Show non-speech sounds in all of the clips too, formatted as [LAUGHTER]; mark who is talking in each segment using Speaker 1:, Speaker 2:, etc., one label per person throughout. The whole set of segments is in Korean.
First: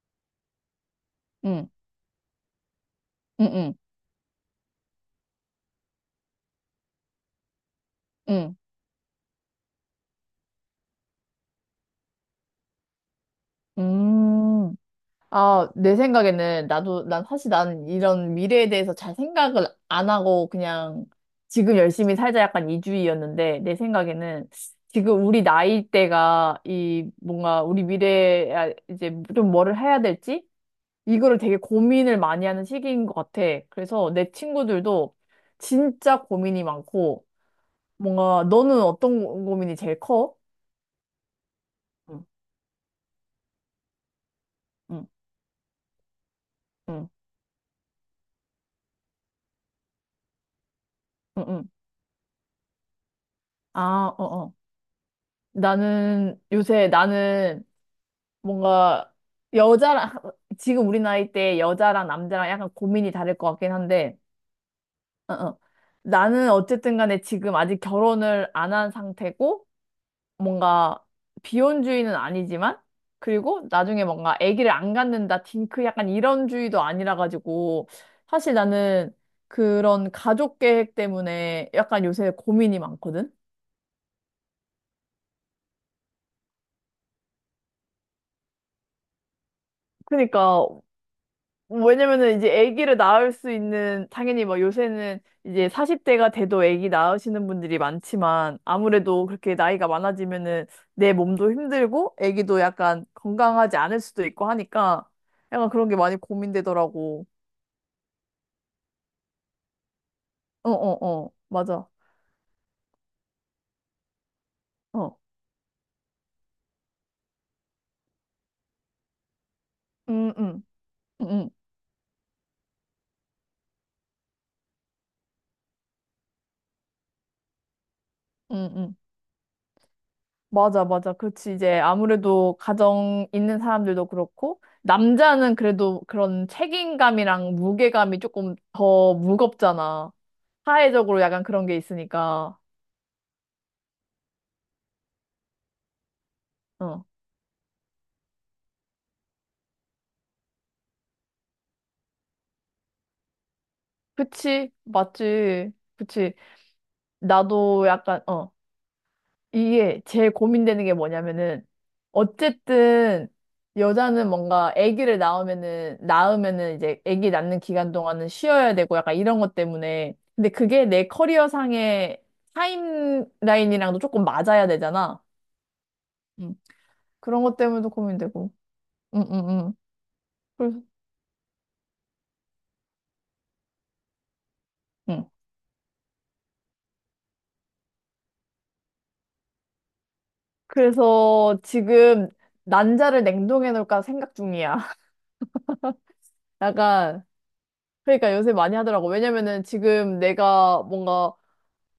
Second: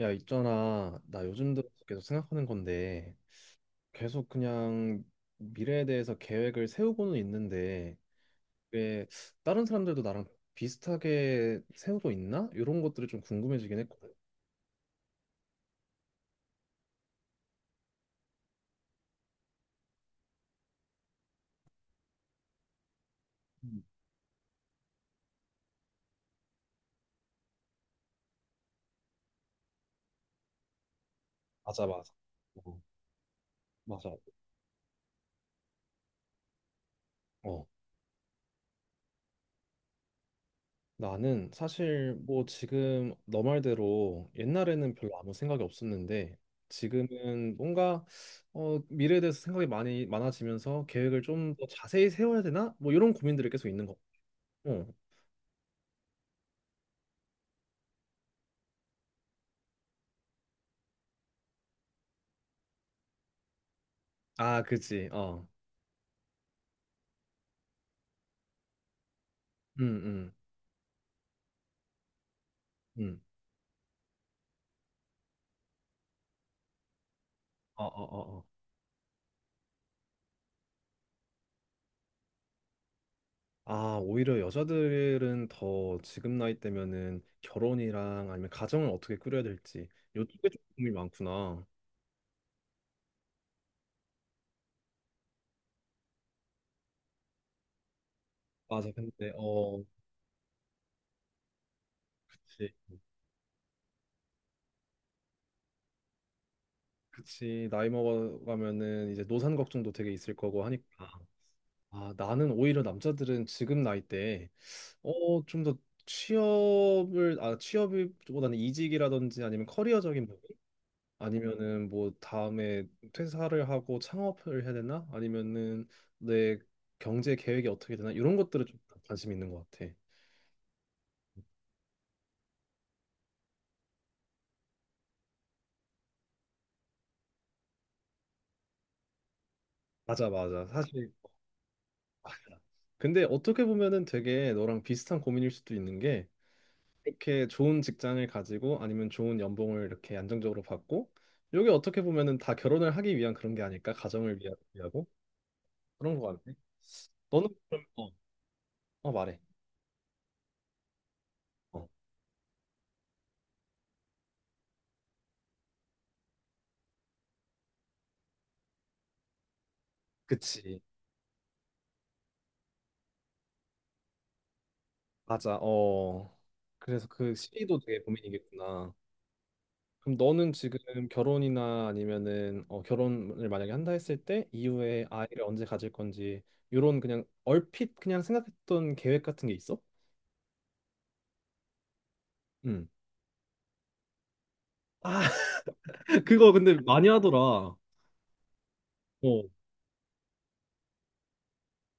Speaker 1: 야, 있잖아. 나 요즘 들어
Speaker 2: 응,
Speaker 1: 계속 생각하는 건데,
Speaker 2: 응, 응,
Speaker 1: 계속 그냥 미래에 대해서 계획을 세우고는 있는데,
Speaker 2: 응.
Speaker 1: 왜 다른 사람들도 나랑 비슷하게 세우고 있나? 이런 것들이 좀 궁금해지긴 했거든.
Speaker 2: 음. 아, 내 생각에는 나도, 난 사실 난 이런 미래에 대해서 잘 생각을 안 하고 그냥 지금 열심히 살자 약간 이주의였는데 내
Speaker 1: 음,
Speaker 2: 생각에는 지금 우리 나이 대가 이 뭔가 우리 미래에 아, 이제 좀 뭐를 해야 될지 이거를 되게
Speaker 1: 맞아, 맞아.
Speaker 2: 고민을 많이 하는
Speaker 1: 어,
Speaker 2: 시기인 것 같아. 그래서
Speaker 1: 맞아.
Speaker 2: 내 친구들도 진짜 고민이 많고
Speaker 1: 어,
Speaker 2: 뭔가 너는 어떤 고민이 제일 커?
Speaker 1: 나는 사실
Speaker 2: 응,
Speaker 1: 뭐 지금 너 말대로 옛날에는
Speaker 2: 응,
Speaker 1: 별로 아무 생각이 없었는데,
Speaker 2: 응,
Speaker 1: 지금은 뭔가 미래에 대해서 생각이 많이 많아지면서 계획을
Speaker 2: 응,
Speaker 1: 좀 더
Speaker 2: 응.
Speaker 1: 자세히 세워야 되나? 뭐 이런 고민들이 계속 있는 거.
Speaker 2: 아, 어, 어.
Speaker 1: 어.
Speaker 2: 나는 요새 나는 뭔가 여자랑 지금 우리 나이 때 여자랑 남자랑 약간 고민이 다를 것 같긴 한데,
Speaker 1: 아, 그치.
Speaker 2: 어,
Speaker 1: 어.
Speaker 2: 어. 나는 어쨌든 간에 지금 아직 결혼을 안 한 상태고
Speaker 1: 응응응
Speaker 2: 뭔가 비혼주의는 아니지만 그리고 나중에 뭔가 아기를 안 갖는다 딩크 약간 이런 주의도 아니라
Speaker 1: 어, 어,
Speaker 2: 가지고
Speaker 1: 어, 어.
Speaker 2: 사실 나는 그런 가족 계획 때문에 약간 요새 고민이 많거든.
Speaker 1: 아, 오히려 여자들은 더 지금 나이 때면은 결혼이랑 아니면 가정을 어떻게 꾸려야 될지 요쪽에 좀
Speaker 2: 그러니까
Speaker 1: 고민이 많구나.
Speaker 2: 왜냐면은 이제 아기를 낳을 수 있는 당연히 뭐 요새는 이제 40대가 돼도 아기 낳으시는 분들이 많지만
Speaker 1: 맞아.
Speaker 2: 아무래도
Speaker 1: 근데
Speaker 2: 그렇게 나이가 많아지면은 내 몸도 힘들고 아기도
Speaker 1: 그치.
Speaker 2: 약간 건강하지 않을 수도 있고 하니까 약간 그런 게 많이 고민되더라고.
Speaker 1: 그치. 나이 먹어가면은 이제 노산 걱정도 되게 있을 거고
Speaker 2: 어, 어,
Speaker 1: 하니까.
Speaker 2: 어. 맞아.
Speaker 1: 아, 나는 오히려 남자들은 지금 나이 때
Speaker 2: 어.
Speaker 1: 좀 더 취업보다는 이직이라든지 아니면 커리어적인
Speaker 2: 음,
Speaker 1: 부분
Speaker 2: 음. 음, 음.
Speaker 1: 아니면은 뭐 다음에 퇴사를 하고 창업을 해야 되나? 아니면은 내 경제 계획이 어떻게 되나? 이런
Speaker 2: 음,
Speaker 1: 것들을 좀
Speaker 2: 음.
Speaker 1: 관심 있는 것 같아.
Speaker 2: 맞아, 맞아. 그렇지. 이제 아무래도 가정 있는 사람들도 그렇고, 남자는 그래도 그런 책임감이랑 무게감이 조금 더 무겁잖아.
Speaker 1: 맞아, 맞아. 사실
Speaker 2: 사회적으로 약간 그런 게 있으니까.
Speaker 1: 근데 어떻게 보면은 되게 너랑 비슷한 고민일 수도 있는 게
Speaker 2: 어.
Speaker 1: 이렇게 좋은 직장을 가지고 아니면 좋은 연봉을 이렇게 안정적으로 받고 이게 어떻게 보면은 다 결혼을 하기 위한 그런 게 아닐까? 가정을
Speaker 2: 그치.
Speaker 1: 위하고
Speaker 2: 맞지.
Speaker 1: 그런
Speaker 2: 그치.
Speaker 1: 것 같네. 너는 그럼
Speaker 2: 나도 약간, 어.
Speaker 1: 어 말해.
Speaker 2: 이게 제일 고민되는 게 뭐냐면은
Speaker 1: 어,
Speaker 2: 어쨌든 여자는 뭔가 아기를 낳으면은 이제 아기 낳는 기간 동안은 쉬어야 되고 약간 이런 것 때문에 근데
Speaker 1: 그치.
Speaker 2: 그게 내 커리어상의 타임라인이랑도 조금 맞아야 되잖아.
Speaker 1: 맞아. 어.
Speaker 2: 음.
Speaker 1: 그래서 그
Speaker 2: 그런 것
Speaker 1: 시기도
Speaker 2: 때문에도
Speaker 1: 되게
Speaker 2: 고민되고.
Speaker 1: 고민이겠구나.
Speaker 2: 음, 음, 음.
Speaker 1: 그럼 너는
Speaker 2: 그래서,
Speaker 1: 지금 결혼이나 아니면은 결혼을 만약에 한다 했을 때 이후에
Speaker 2: 음.
Speaker 1: 아이를 언제 가질 건지 이런 그냥 얼핏 그냥 생각했던 계획 같은 게 있어?
Speaker 2: 그래서 지금
Speaker 1: 응.
Speaker 2: 난자를 냉동해 놓을까 생각 중이야.
Speaker 1: 아,
Speaker 2: [LAUGHS]
Speaker 1: [LAUGHS] 그거 근데 많이
Speaker 2: 약간
Speaker 1: 하더라. 어,
Speaker 2: 그러니까 요새 많이 하더라고.
Speaker 1: 어,
Speaker 2: 왜냐면은 지금 내가 뭔가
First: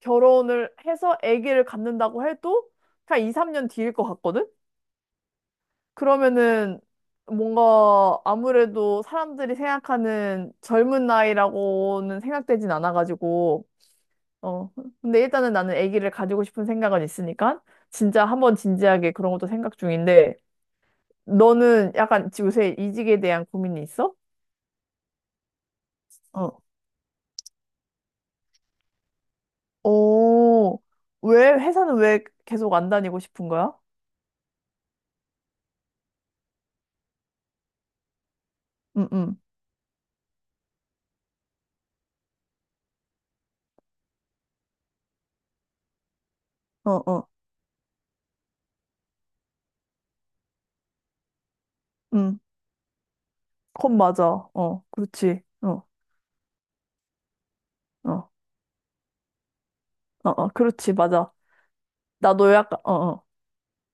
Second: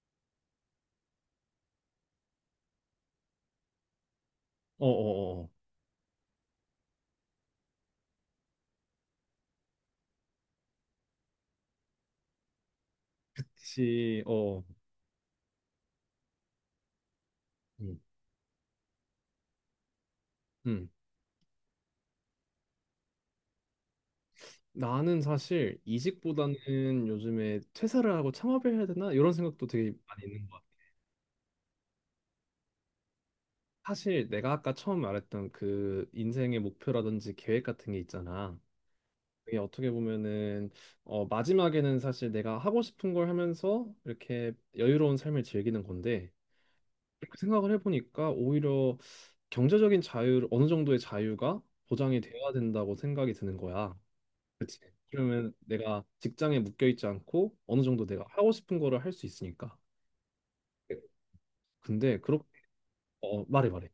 Speaker 2: 결혼을 해서 아기를 갖는다고 해도 그냥 2, 3년 뒤일 것 같거든?
Speaker 1: 어, 어. 어.
Speaker 2: 그러면은 뭔가 아무래도 사람들이 생각하는 젊은 나이라고는 생각되진 않아가지고,
Speaker 1: 혹시
Speaker 2: 어. 근데 일단은 나는 아기를 가지고 싶은 생각은 있으니까,
Speaker 1: 음.
Speaker 2: 진짜 한번 진지하게 그런 것도 생각 중인데,
Speaker 1: 음.
Speaker 2: 너는 약간 요새 이직에 대한 고민이 있어?
Speaker 1: 나는 사실
Speaker 2: 어.
Speaker 1: 이직보다는 요즘에 퇴사를 하고 창업을 해야 되나 이런 생각도 되게 많이 있는 것 같아.
Speaker 2: 오, 왜, 회사는 왜 계속 안 다니고 싶은 거야?
Speaker 1: 사실 내가 아까 처음 말했던 그 인생의 목표라든지 계획 같은 게 있잖아.
Speaker 2: 응, 응.
Speaker 1: 이게 어떻게 보면은 마지막에는 사실 내가 하고 싶은 걸 하면서 이렇게 여유로운 삶을 즐기는 건데
Speaker 2: 어, 어.
Speaker 1: 그렇게 생각을 해보니까 오히려 경제적인 자유 어느 정도의 자유가 보장이 되어야 된다고 생각이 드는
Speaker 2: 컵
Speaker 1: 거야.
Speaker 2: 맞아.
Speaker 1: 그치?
Speaker 2: 어, 그렇지.
Speaker 1: 그러면
Speaker 2: 어,
Speaker 1: 내가 직장에 묶여 있지 않고 어느 정도 내가
Speaker 2: 어,
Speaker 1: 하고 싶은 거를 할 수 있으니까.
Speaker 2: 어, 어, 그렇지. 맞아.
Speaker 1: 근데 그렇게
Speaker 2: 나도 약간, 어, 어.
Speaker 1: 어 말해 말해.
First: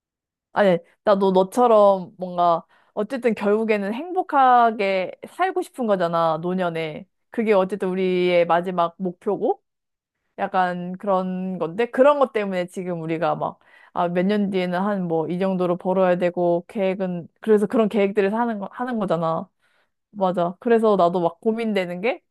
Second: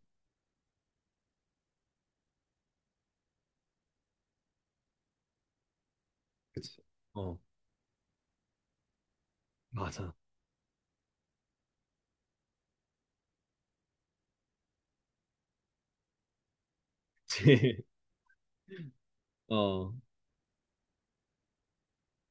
Speaker 2: 아니, 나도 너처럼 뭔가, 어쨌든 결국에는 행복하게 살고 싶은 거잖아,
Speaker 1: 그치?
Speaker 2: 노년에.
Speaker 1: 어
Speaker 2: 그게 어쨌든 우리의 마지막 목표고,
Speaker 1: 맞아.
Speaker 2: 약간 그런 건데, 그런 것 때문에 지금 우리가 막, 아, 몇 년 뒤에는 한 뭐, 이 정도로 벌어야 되고, 계획은, 그래서
Speaker 1: 그치?
Speaker 2: 그런 계획들을 하는 거잖아.
Speaker 1: [LAUGHS] 어
Speaker 2: 맞아. 그래서 나도 막 고민되는 게,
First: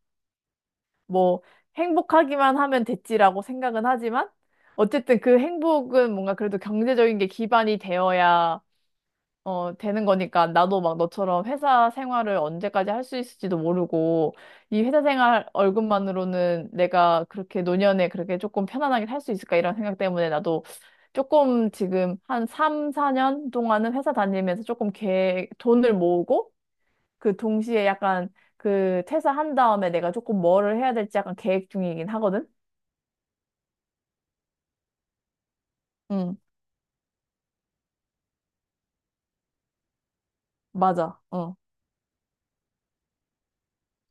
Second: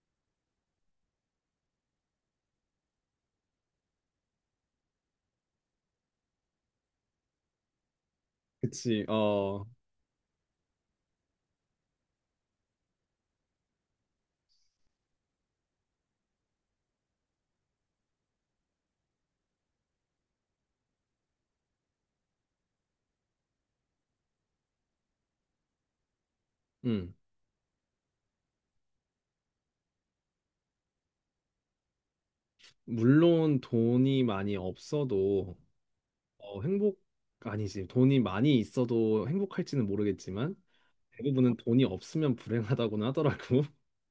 Speaker 2: 뭐 행복하기만 하면 됐지라고 생각은 하지만 어쨌든 그 행복은 뭔가 그래도 경제적인 게 기반이 되어야
Speaker 1: 그치? 어
Speaker 2: 되는 거니까 나도 막 너처럼 회사 생활을 언제까지 할 수 있을지도 모르고 이 회사 생활 월급만으로는 내가 그렇게 노년에 그렇게 조금 편안하게 살 수 있을까 이런 생각 때문에 나도 조금 지금 한 3, 4년 동안은 회사 다니면서 조금 계획, 돈을 모으고
Speaker 1: 음.
Speaker 2: 그 동시에 약간 그 퇴사한 다음에 내가 조금 뭐를 해야 될지 약간 계획 중이긴 하거든?
Speaker 1: 물론 돈이 많이 없어도
Speaker 2: 응,
Speaker 1: 어, 행복 아니지. 돈이 많이 있어도 행복할지는 모르겠지만
Speaker 2: 맞아. 어.
Speaker 1: 대부분은 돈이 없으면 불행하다고는 하더라고.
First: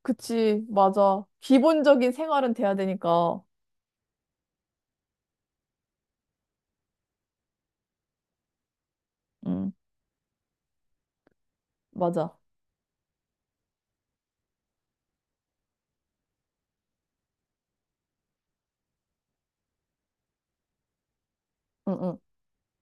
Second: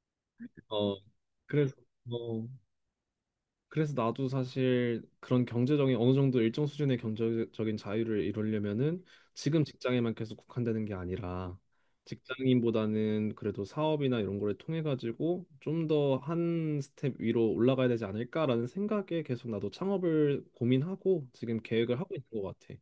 Speaker 2: 그치,
Speaker 1: [LAUGHS] 어,
Speaker 2: 맞아.
Speaker 1: 그래서
Speaker 2: 기본적인
Speaker 1: 어,
Speaker 2: 생활은 돼야 되니까.
Speaker 1: 그래서 나도 사실 그런 경제적인 어느 정도 일정 수준의 경제적인 자유를 이루려면은 지금
Speaker 2: 응,
Speaker 1: 직장에만 계속 국한되는 게 아니라
Speaker 2: 맞아.
Speaker 1: 직장인보다는 그래도 사업이나 이런 거를 통해 가지고 좀 더 한 스텝 위로 올라가야 되지 않을까라는 생각에 계속 나도 창업을 고민하고 지금
Speaker 2: 응,
Speaker 1: 계획을 하고
Speaker 2: 응.
Speaker 1: 있는 것 같아.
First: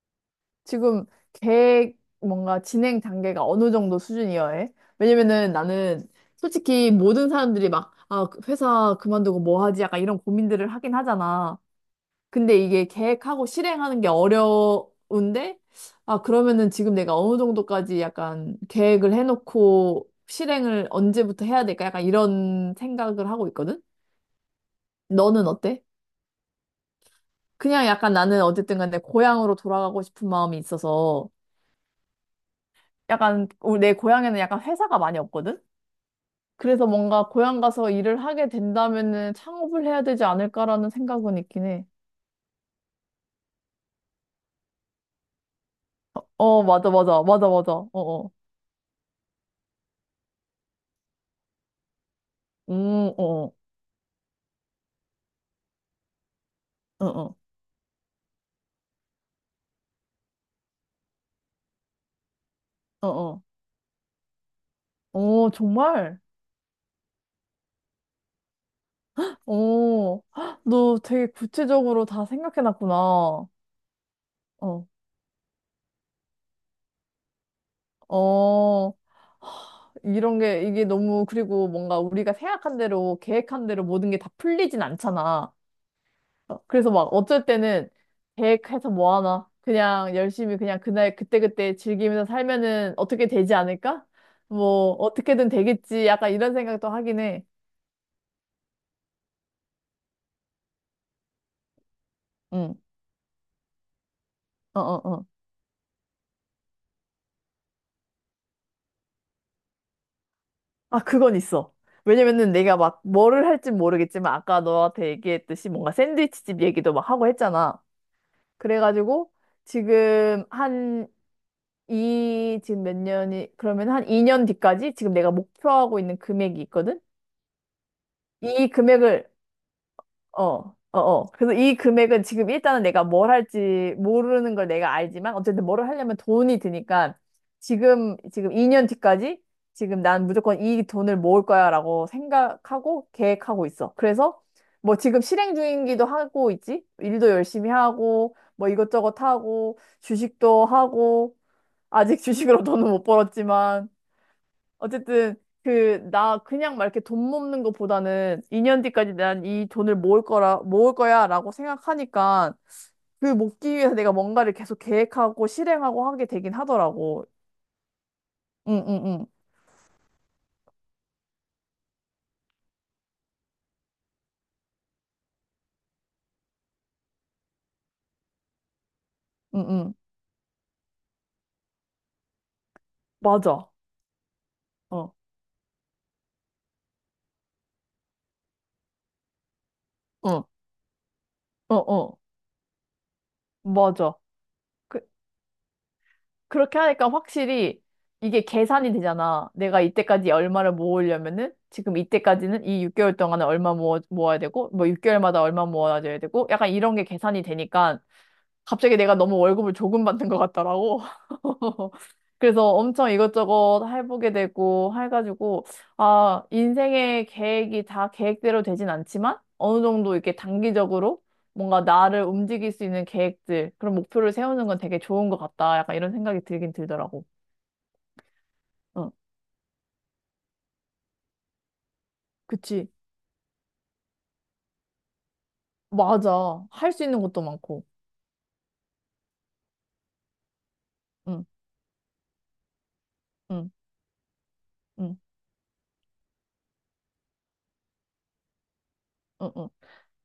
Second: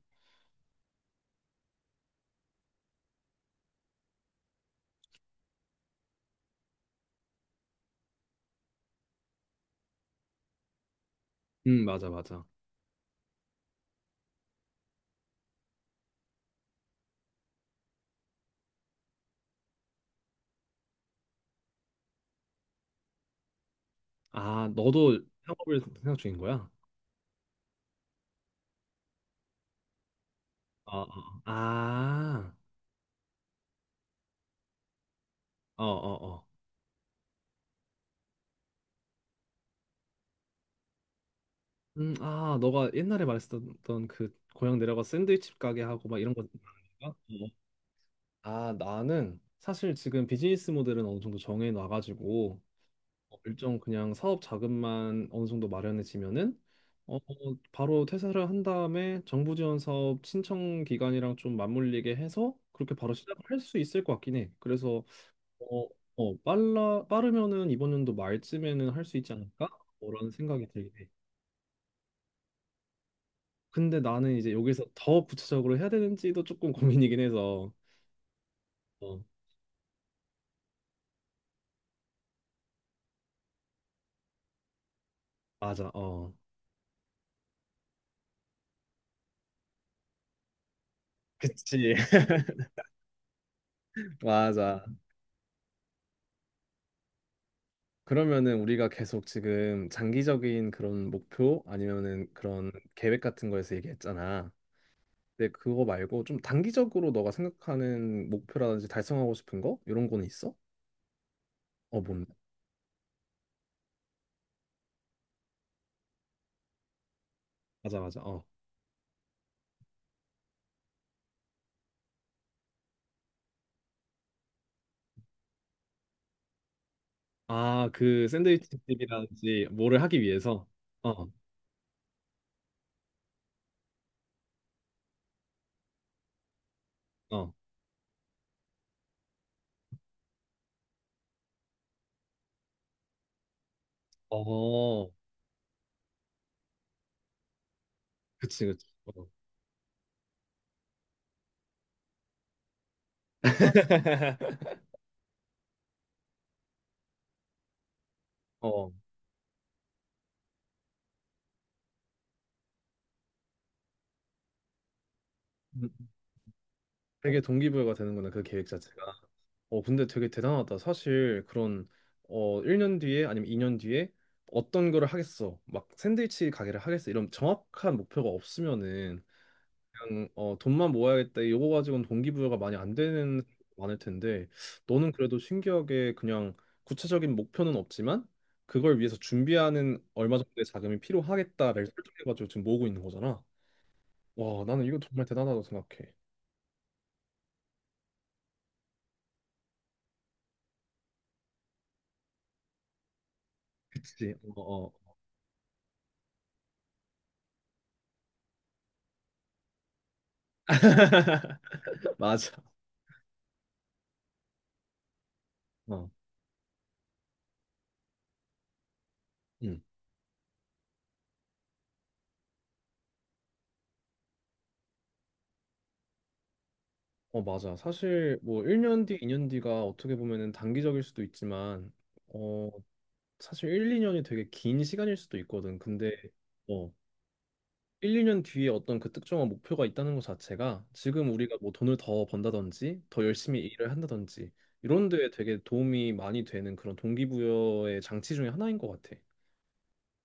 Speaker 2: 지금 계획 뭔가 진행 단계가 어느 정도 수준이어야 해? 왜냐면은 나는 솔직히 모든 사람들이 막, 아, 그 회사 그만두고 뭐 하지? 약간 이런 고민들을 하긴 하잖아.
Speaker 1: 맞아, 맞아.
Speaker 2: 근데 이게 계획하고 실행하는 게 어려운데, 아, 그러면은 지금 내가 어느 정도까지 약간 계획을 해놓고 실행을 언제부터 해야 될까? 약간 이런 생각을 하고 있거든?
Speaker 1: 아, 너도
Speaker 2: 너는
Speaker 1: 창업을
Speaker 2: 어때?
Speaker 1: 생각 중인 거야?
Speaker 2: 그냥 약간 나는 어쨌든 간에 고향으로 돌아가고 싶은 마음이
Speaker 1: 어, 어,
Speaker 2: 있어서
Speaker 1: 어. 아,
Speaker 2: 약간 우리 내 고향에는 약간 회사가 많이 없거든?
Speaker 1: 어, 어, 어.
Speaker 2: 그래서 뭔가 고향 가서 일을 하게 된다면은 창업을 해야 되지 않을까라는 생각은 있긴 해.
Speaker 1: 아, 너가 옛날에 말했었던 그 고향 내려가 샌드위치 가게 하고 막 이런 거.
Speaker 2: 어,
Speaker 1: 말하는
Speaker 2: 맞아,
Speaker 1: 건가?
Speaker 2: 맞아, 맞아, 맞아. 어, 어.
Speaker 1: 어. 아, 나는 사실 지금 비즈니스 모델은 어느 정도 정해 놔가지고
Speaker 2: 어, 어,
Speaker 1: 일정 그냥 사업 자금만 어느 정도 마련해지면은
Speaker 2: 어,
Speaker 1: 어,
Speaker 2: 어,
Speaker 1: 바로 퇴사를 한 다음에 정부 지원 사업 신청 기간이랑 좀 맞물리게 해서 그렇게
Speaker 2: 어.
Speaker 1: 바로
Speaker 2: 어.
Speaker 1: 시작을 할 수 있을 것 같긴 해. 그래서
Speaker 2: 어,
Speaker 1: 어,
Speaker 2: 정말?
Speaker 1: 빠르면은 이번 연도 말쯤에는 할 수 있지 않을까?
Speaker 2: 어,
Speaker 1: 라는
Speaker 2: 헉,
Speaker 1: 생각이 들긴
Speaker 2: 너
Speaker 1: 해.
Speaker 2: 되게 구체적으로 다 생각해놨구나. 어,
Speaker 1: 근데 나는 이제 여기서 더 구체적으로 해야 되는지도 조금 [LAUGHS] 고민이긴 해서.
Speaker 2: 어,
Speaker 1: 어,
Speaker 2: 이게 너무, 그리고 뭔가 우리가 생각한 대로, 계획한 대로 모든 게 다 풀리진 않잖아.
Speaker 1: 맞아, 어.
Speaker 2: 어, 그래서 막 어쩔 때는 계획해서 뭐 하나? 그냥 열심히 그냥 그날 그때그때
Speaker 1: 그치,
Speaker 2: 즐기면서
Speaker 1: [LAUGHS]
Speaker 2: 살면은 어떻게 되지 않을까?
Speaker 1: 맞아.
Speaker 2: 뭐, 어떻게든 되겠지. 약간 이런 생각도 하긴 해.
Speaker 1: 그러면은 우리가 계속 지금 장기적인 그런 목표 아니면은 그런
Speaker 2: 응,
Speaker 1: 계획 같은 거에서 얘기했잖아.
Speaker 2: 어, 어, 어.
Speaker 1: 근데 그거 말고 좀 단기적으로 너가 생각하는 목표라든지 달성하고 싶은 거? 이런 거는 있어?
Speaker 2: 아, 그건 있어.
Speaker 1: 어, 뭔데?
Speaker 2: 왜냐면은 내가 막 뭐를 할진 모르겠지만 아까 너한테 얘기했듯이 뭔가 샌드위치집 얘기도 막 하고 했잖아.
Speaker 1: 맞아, 맞아, 어.
Speaker 2: 그래가지고 지금 한 이, 지금 몇 년이, 그러면 한 2년 뒤까지 지금 내가 목표하고 있는 금액이 있거든?
Speaker 1: 아, 그 샌드위치
Speaker 2: 이 금액을
Speaker 1: 집이라든지 뭐를 하기
Speaker 2: 어,
Speaker 1: 위해서.
Speaker 2: 어,
Speaker 1: 어,
Speaker 2: 어. 그래서 이 금액은 지금 일단은 내가 뭘 할지 모르는 걸 내가 알지만 어쨌든 뭐를 하려면 돈이 드니까
Speaker 1: 어,
Speaker 2: 지금 2년 뒤까지 지금 난 무조건 이 돈을 모을 거야라고 생각하고 계획하고 있어. 그래서 뭐
Speaker 1: 어,
Speaker 2: 지금 실행 중이기도 하고 있지? 일도 열심히 하고
Speaker 1: 그치,
Speaker 2: 뭐
Speaker 1: 그치.
Speaker 2: 이것저것
Speaker 1: 어,
Speaker 2: 하고 주식도 하고 아직 [LAUGHS] 주식으로 돈은 못 벌었지만
Speaker 1: [LAUGHS]
Speaker 2: 어쨌든 그 나 그냥 막 이렇게 돈 모으는 것보다는 2년
Speaker 1: 어.
Speaker 2: 뒤까지 난 이 돈을 모을 거라 모을 거야라고 생각하니까 그 모기 위해서 내가 뭔가를 계속 계획하고
Speaker 1: 음,
Speaker 2: 실행하고 하게 되긴 하더라고.
Speaker 1: 되게 동기부여가 되는구나, 그 계획 자체가.
Speaker 2: 응응응
Speaker 1: 근데 되게 대단하다. 사실 그런 1년 뒤에 아니면 2년 뒤에 어떤 거를 하겠어. 막 샌드위치 가게를 하겠어. 이런 정확한 목표가 없으면은
Speaker 2: 응응
Speaker 1: 약간 돈만 모아야겠다 이거 가지고는 동기부여가 많이 안 되는 사람도
Speaker 2: 맞아.
Speaker 1: 많을 텐데 너는 그래도 신기하게 그냥 구체적인 목표는 없지만 그걸 위해서 준비하는 얼마
Speaker 2: 어어어어
Speaker 1: 정도의 자금이 필요하겠다를 설정해가지고 지금 모으고 있는 거잖아.
Speaker 2: 맞아.
Speaker 1: 와 나는 이거
Speaker 2: 그
Speaker 1: 정말 대단하다고 생각해.
Speaker 2: 그렇게 하니까 확실히 이게 계산이 되잖아. 내가 이때까지 얼마를 모으려면은 지금 이때까지는 이 6개월 동안에 얼마 모아,
Speaker 1: 그치?
Speaker 2: 모아야
Speaker 1: 어,
Speaker 2: 되고 뭐
Speaker 1: 어.
Speaker 2: 6개월마다 얼마 모아줘야 되고 약간 이런 게 계산이 되니까 갑자기 내가 너무 월급을 조금 받는 것 같더라고.
Speaker 1: [LAUGHS]
Speaker 2: [LAUGHS]
Speaker 1: 맞아.
Speaker 2: 그래서 엄청 이것저것 해보게 되고 해가지고
Speaker 1: 어,
Speaker 2: 아 인생의 계획이 다 계획대로 되진 않지만
Speaker 1: 응.
Speaker 2: 어느 정도 이렇게 단기적으로 뭔가 나를 움직일 수 있는 계획들, 그런 목표를 세우는 건 되게 좋은 것 같다. 약간 이런 생각이 들긴 들더라고.
Speaker 1: 어, 맞아. 사실 뭐 1년
Speaker 2: 응,
Speaker 1: 뒤, 2년 뒤가 어떻게 보면은 단기적일 수도 있지만 어,
Speaker 2: 그치.
Speaker 1: 사실 1, 2년이 되게 긴 시간일 수도 있거든. 근데
Speaker 2: 맞아.
Speaker 1: 어,
Speaker 2: 할 수 있는 것도 많고.
Speaker 1: 1, 2년 뒤에 어떤 그 특정한 목표가 있다는 것 자체가 지금
Speaker 2: 응,
Speaker 1: 우리가 뭐 돈을 더 번다든지 더 열심히
Speaker 2: 응,
Speaker 1: 일을 한다든지 이런
Speaker 2: 응,
Speaker 1: 데에 되게 도움이 많이 되는 그런 동기부여의 장치 중에 하나인 것 같아.
Speaker 2: 응, 응.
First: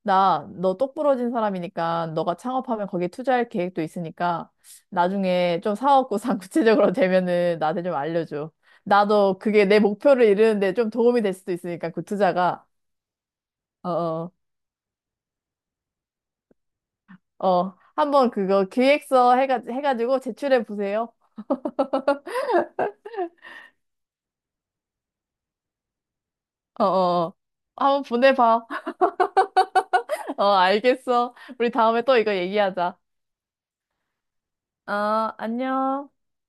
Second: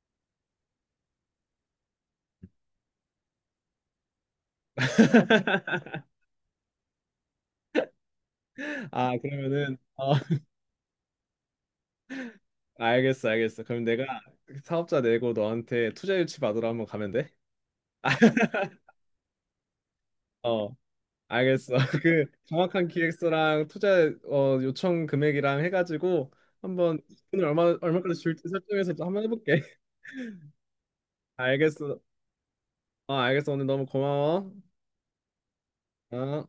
Speaker 2: 나, 너 똑부러진 사람이니까, 너가 창업하면 거기에 투자할 계획도 있으니까, 나중에 좀 사업구상 [LAUGHS] 구체적으로 되면은 나한테 좀 알려줘.
Speaker 1: 아,
Speaker 2: 나도 그게
Speaker 1: 그러면은
Speaker 2: 내 목표를
Speaker 1: [LAUGHS]
Speaker 2: 이루는데 좀 도움이 될 수도 있으니까, 그 투자가.
Speaker 1: 알겠어, 알겠어. 그럼
Speaker 2: 어,
Speaker 1: 내가
Speaker 2: 어,
Speaker 1: 사업자 내고 너한테 투자 유치 받으러 한번 가면 돼?
Speaker 2: 어. 한번 그거 기획서 해가지고 제출해
Speaker 1: 어,
Speaker 2: 보세요.
Speaker 1: 알겠어. [LAUGHS] 그 정확한 기획서랑 투자 요청 금액이랑 해가지고
Speaker 2: 어, 어.
Speaker 1: 한번
Speaker 2: 어.
Speaker 1: 돈을 얼마
Speaker 2: 한번
Speaker 1: 얼마까지 줄지
Speaker 2: 보내봐.
Speaker 1: 설정해서 또 한번 해볼게. [LAUGHS]
Speaker 2: [LAUGHS] 어, 알겠어. 우리
Speaker 1: 알겠어.
Speaker 2: 다음에 또 이거 얘기하자.
Speaker 1: 어, 알겠어. 오늘 너무 고마워.
Speaker 2: 어, 안녕.
Speaker 1: 어.